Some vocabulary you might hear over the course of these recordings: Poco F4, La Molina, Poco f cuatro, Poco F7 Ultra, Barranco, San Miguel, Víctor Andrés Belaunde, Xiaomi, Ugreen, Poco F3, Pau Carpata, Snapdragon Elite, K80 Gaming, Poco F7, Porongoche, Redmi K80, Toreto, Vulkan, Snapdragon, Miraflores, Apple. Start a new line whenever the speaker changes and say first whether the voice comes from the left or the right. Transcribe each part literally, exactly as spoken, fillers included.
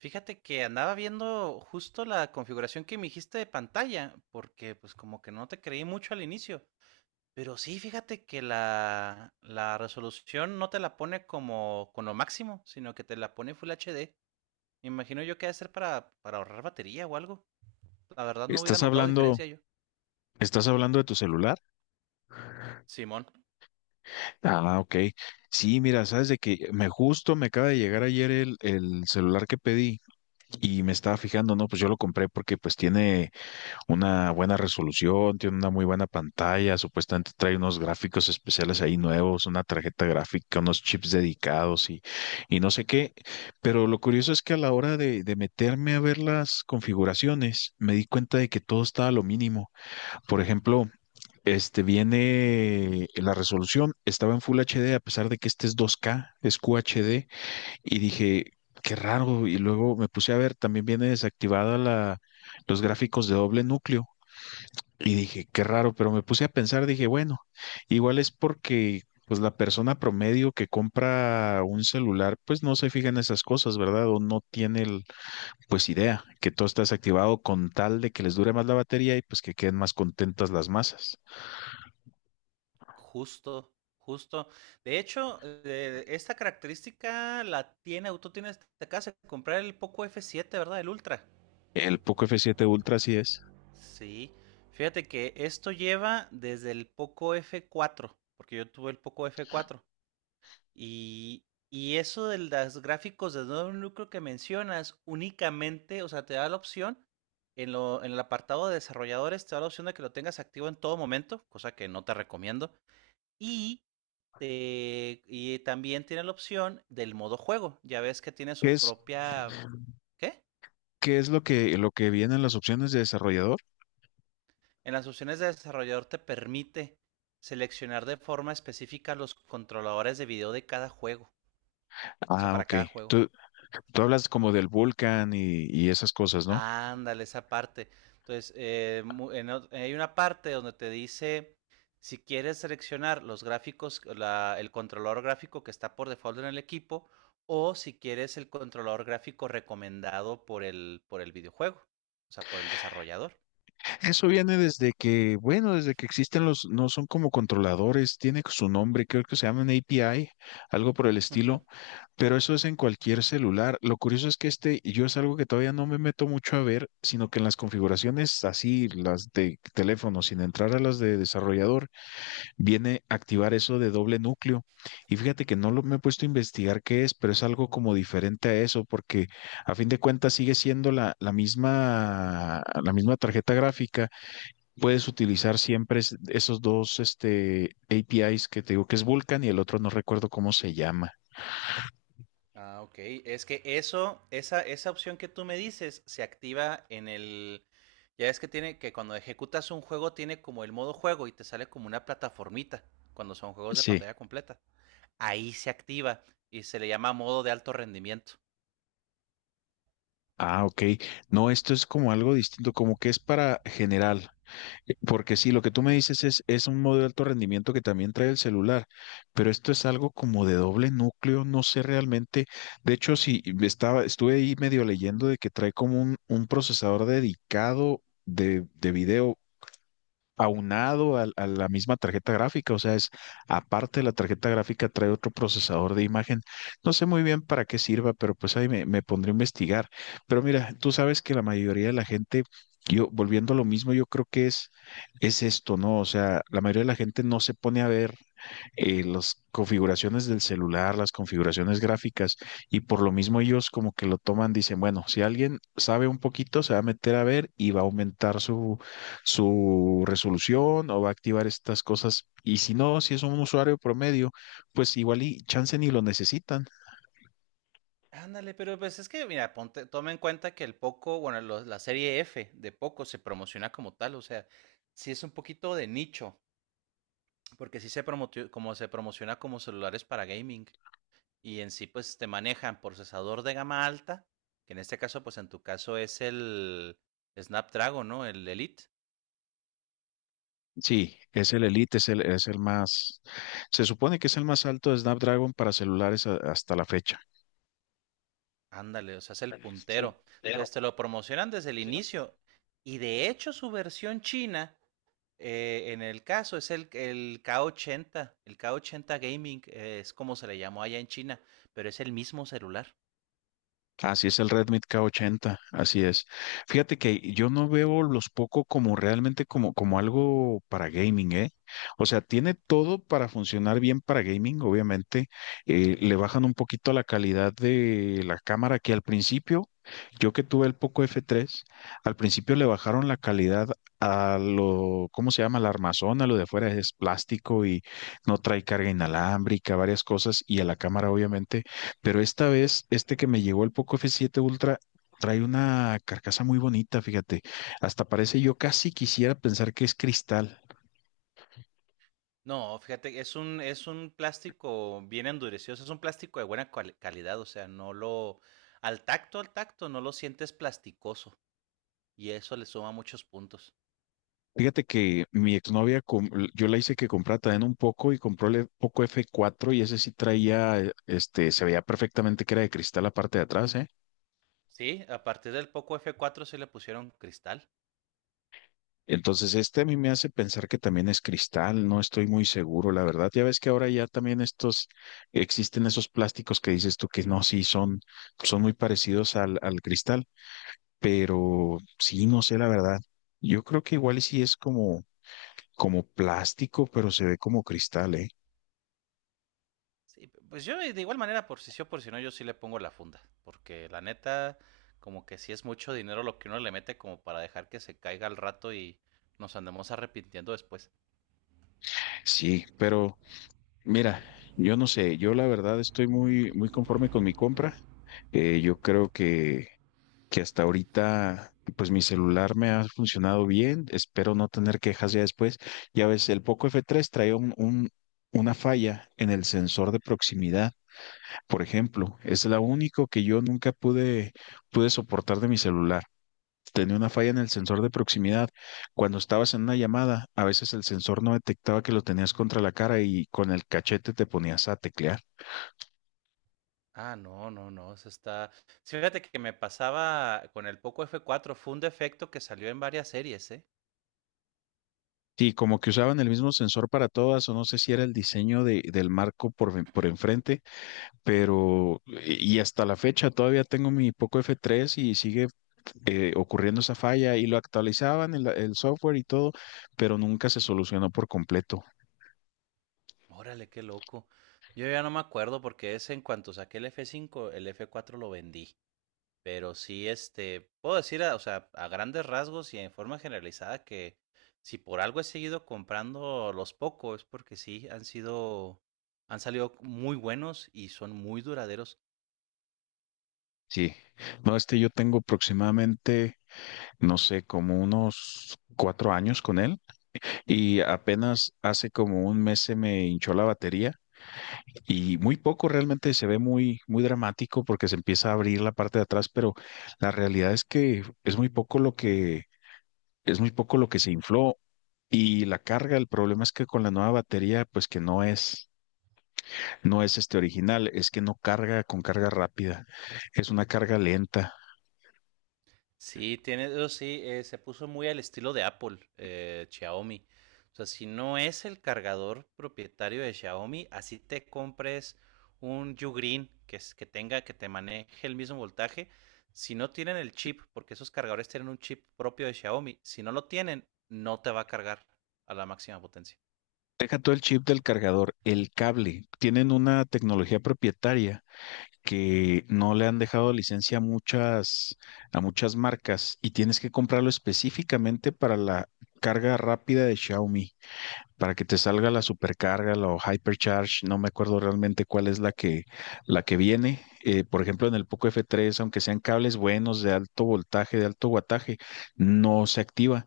right: Fíjate que andaba viendo justo la configuración que me dijiste de pantalla, porque pues como que no te creí mucho al inicio. Pero sí, fíjate que la, la resolución no te la pone como con lo máximo, sino que te la pone Full H D. Me imagino yo que ha de ser para, para ahorrar batería o algo. La verdad no hubiera
left: ¿Estás
right: notado
left: hablando,
right: diferencia yo.
left: estás hablando de tu celular?
right: Simón,
left: Ah, ok. Sí, mira, sabes de que me justo me acaba de llegar ayer el, el celular que pedí y me estaba fijando, no, pues yo lo compré porque pues tiene una buena resolución, tiene una muy buena pantalla, supuestamente trae unos gráficos especiales ahí nuevos, una tarjeta gráfica, unos chips dedicados y, y no sé qué. Pero lo curioso es que a la hora de, de meterme a ver las configuraciones, me di cuenta de que todo estaba a lo mínimo. Por ejemplo, este viene la resolución, estaba en Full H D a pesar de que este es dos K, es Q H D, y dije, qué raro. Y luego me puse a ver, también viene desactivada la, los gráficos de doble núcleo. Y dije, qué raro, pero me puse a pensar, dije, bueno, igual es porque pues la persona promedio que compra un celular, pues no se fija en esas cosas, ¿verdad? O no tiene el, pues idea que todo está desactivado con tal de que les dure más la batería y pues que queden más contentas las masas.
right: justo, justo. De hecho, eh, esta característica la tiene, tú tienes, te acabas de comprar el Poco F siete, ¿verdad? El Ultra.
left: El Poco f siete Ultra sí es.
right: Sí, fíjate que esto lleva desde el Poco f cuatro, porque yo tuve el Poco f cuatro. Y, y eso de los gráficos de nuevo núcleo que mencionas, únicamente, o sea, te da la opción, en, lo, en el apartado de desarrolladores, te da la opción de que lo tengas activo en todo momento, cosa que no te recomiendo. Y, te- y también tiene la opción del modo juego. Ya ves que tiene
left: ¿Qué
right: su
left: es,
right: propia. ¿Qué?
left: qué es lo que, lo que viene en las opciones de desarrollador?
right: En las opciones de desarrollador te permite seleccionar de forma específica los controladores de video de cada juego, o sea,
left: Ah,
right: para
left: ok.
right: cada juego.
left: Tú, tú hablas como del Vulkan y, y esas cosas, ¿no?
right: Ándale, esa parte. Entonces, eh, en hay una parte donde te dice si quieres seleccionar los gráficos, la- el controlador gráfico que está por default en el equipo, o si quieres el controlador gráfico recomendado por el, por el videojuego, o sea, por el desarrollador.
left: Eso viene desde que, bueno, desde que existen los, no son como controladores, tiene su nombre, creo que se llaman A P I, algo por el
right: Ujú.
left: estilo, pero eso es en cualquier celular. Lo curioso es que este, yo es algo que todavía no me meto mucho a ver, sino que en las configuraciones así, las de teléfono, sin entrar a las de desarrollador, viene activar eso de doble núcleo. Y fíjate que no lo, me he puesto a investigar qué es, pero es algo como diferente a eso, porque a fin de cuentas sigue siendo la, la misma, la misma tarjeta gráfica. Puedes utilizar siempre es- esos dos este, A P I s que te digo que es Vulkan y el otro no recuerdo cómo se llama.
right: Ah, ok. Es que eso, esa, esa opción que tú me dices se activa en el. Ya es que tiene que cuando ejecutas un juego tiene como el modo juego y te sale como una plataformita cuando son juegos de
left: Sí.
right: pantalla completa. Ahí se activa y se le llama modo de alto rendimiento.
left: Ah, ok. No, esto es como algo distinto, como que es para general. Eh, Porque sí, lo que tú me
right: Ujú.
left: dices es, es un modo de alto rendimiento que también trae el celular, pero esto es algo como de doble núcleo, no sé realmente. De hecho, sí, estaba, estuve ahí medio leyendo de que trae como un, un procesador dedicado de, de video aunado al- a, la misma tarjeta gráfica, o sea, es aparte de la tarjeta gráfica trae otro procesador de imagen. No sé muy bien para qué sirva, pero pues ahí me, me pondré a investigar. Pero mira, tú sabes que la mayoría de la gente, yo volviendo a lo mismo, yo creo que es, es esto, ¿no? O sea, la mayoría de la gente no se pone a ver eh, las configuraciones del celular, las configuraciones gráficas, y por lo mismo ellos como que lo toman, dicen, bueno, si alguien sabe un poquito, se va a meter a ver y va a aumentar su su resolución o va a activar estas cosas. Y si no, si es un usuario promedio, pues igual y chance ni lo necesitan.
right: Ándale, pero pues es que, mira, ponte, toma en cuenta que el Poco, bueno, lo- la serie F de Poco se promociona como tal, o sea, sí es un poquito de nicho, porque sí se promotio- como se promociona como celulares para gaming. Y en sí pues te manejan procesador de gama alta, que en este caso pues en tu caso es el Snapdragon, ¿no? El Elite.
left: Sí, es el Elite, es el, es el más, se supone que es el más alto de Snapdragon para celulares a- hasta la fecha.
right: Ándale, o sea, es el puntero. Entonces te lo promocionan desde el inicio y de hecho su versión china, eh, en el caso, es el, el K ochenta, el K ochenta Gaming, eh, es como se le llamó allá en China, pero es el mismo celular.
left: Así es el Redmi K ochenta, así es. Fíjate que yo no veo los Poco como realmente como, como algo para gaming, ¿eh? O sea, tiene todo para funcionar bien para gaming, obviamente. Eh, le bajan un poquito la calidad de la cámara que al principio, yo que tuve el Poco F tres, al principio le bajaron la calidad a lo, ¿cómo se llama? La armazón, a lo de afuera es plástico y no trae carga inalámbrica, varias cosas, y a la cámara obviamente pero esta vez, este que me llegó el Poco f siete Ultra trae una carcasa muy bonita, fíjate. Hasta parece, yo casi quisiera pensar que es cristal.
right: No, fíjate, es un, es un plástico bien endurecido, o sea, es un plástico de buena cual- calidad, o sea, no lo, al tacto, al tacto, no lo sientes plasticoso y eso le suma muchos puntos.
left: Fíjate que mi exnovia, com- yo la hice que comprara también un poco y compró el Poco f cuatro y ese sí traía, eh, este, se veía perfectamente que era de cristal la parte de atrás, ¿eh?
right: Sí, a partir del Poco f cuatro sí le pusieron cristal.
left: Entonces, este a mí me hace pensar que también es cristal, no estoy muy seguro, la verdad. Ya ves que ahora ya también estos, existen esos plásticos que dices tú que no, sí, son, son muy parecidos al, al cristal, pero sí, no sé, la verdad. Yo creo que igual y sí es como, como plástico, pero se ve como cristal, ¿eh?
right: Sí, p- pues yo de igual manera, por si sí o por si no, yo sí le pongo la funda, porque la neta, como que sí es mucho dinero lo que uno le mete como para dejar que se caiga al rato y nos andemos arrepintiendo después.
left: Sí, pero mira, yo no sé, yo la verdad estoy muy, muy conforme con mi compra. Eh, yo creo que que hasta ahorita, pues mi celular me ha funcionado bien, espero no tener quejas ya después. Ya ves, el Poco f tres trae un, un- una falla en el sensor de proximidad, por ejemplo, es la único que yo nunca pude, pude soportar de mi celular. Tenía una falla en el sensor de proximidad. Cuando estabas en una llamada, a veces el sensor no detectaba que lo tenías contra la cara y con el cachete te ponías a teclear.
right: Ah, no, no, no, eso está sí, fíjate que me pasaba con el Poco f cuatro, fue un defecto que salió en varias series, ¿eh?
left: Sí, como que usaban el mismo sensor para todas, o no sé si era el diseño de- del marco por, ven- por enfrente, pero y hasta la fecha todavía tengo mi Poco f tres y sigue eh, ocurriendo esa falla y lo actualizaban el, el software y todo, pero nunca se solucionó por completo.
right: Órale, qué loco. Yo ya no me acuerdo porque es en cuanto saqué el f cinco, el f cuatro lo vendí, pero sí, este, puedo decir, a o sea, a grandes rasgos y en forma generalizada que si por algo he seguido comprando los Poco es porque sí han sido han salido muy buenos y son muy duraderos.
left: Sí, no, este yo tengo aproximadamente, no sé, como unos cuatro años con él y apenas hace como un mes se me hinchó la batería y muy poco realmente se ve muy, muy dramático porque se empieza a abrir la parte de atrás, pero la realidad es que es muy poco lo que es muy poco lo que se infló y la carga, el problema es que con la nueva batería, pues que no es, no es este original, es que no carga con carga rápida, es una carga lenta.
right: Sí, tiene, eso sí, eh, se puso muy al estilo de Apple, eh, Xiaomi. O sea, si no es el cargador propietario de Xiaomi, así te compres un Ugreen que, es- que tenga, que te maneje el mismo voltaje. Si no tienen el chip, porque esos cargadores tienen un chip propio de Xiaomi, si no lo tienen, no te va a cargar a la máxima potencia.
left: Deja todo el chip del cargador, el cable, tienen una tecnología propietaria que no le han dejado licencia a muchas, a muchas marcas y tienes que comprarlo específicamente para la carga rápida de Xiaomi. Para que te salga la supercarga, la o hypercharge, no me acuerdo realmente cuál es la que, la que viene. Eh, por ejemplo, en el Poco f tres, aunque sean cables buenos de alto voltaje, de alto guataje, no se activa.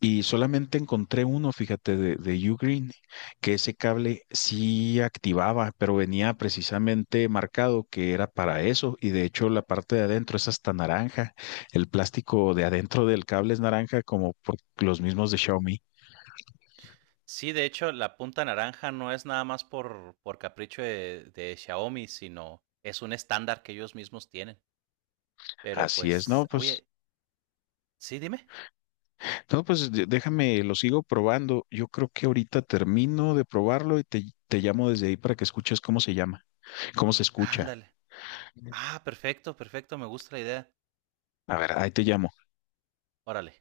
left: Y solamente encontré uno, fíjate, de, de Ugreen, que ese cable sí activaba, pero venía precisamente marcado que era para eso. Y de hecho, la parte de adentro es hasta naranja. El plástico de adentro del cable es naranja, como por los mismos de Xiaomi.
right: Sí, de hecho, la punta naranja no es nada más por, por capricho de de Xiaomi, sino es un estándar que ellos mismos tienen. Pero
left: Así es, no,
right: pues,
left: pues.
right: oye. Sí, dime.
left: No, pues de- déjame, lo sigo probando. Yo creo que ahorita termino de probarlo y te, te llamo desde ahí para que escuches cómo se llama, cómo se escucha.
right: Ándale. Ah, perfecto, perfecto, me gusta la idea.
left: A ver, ahí te llamo.
right: Órale.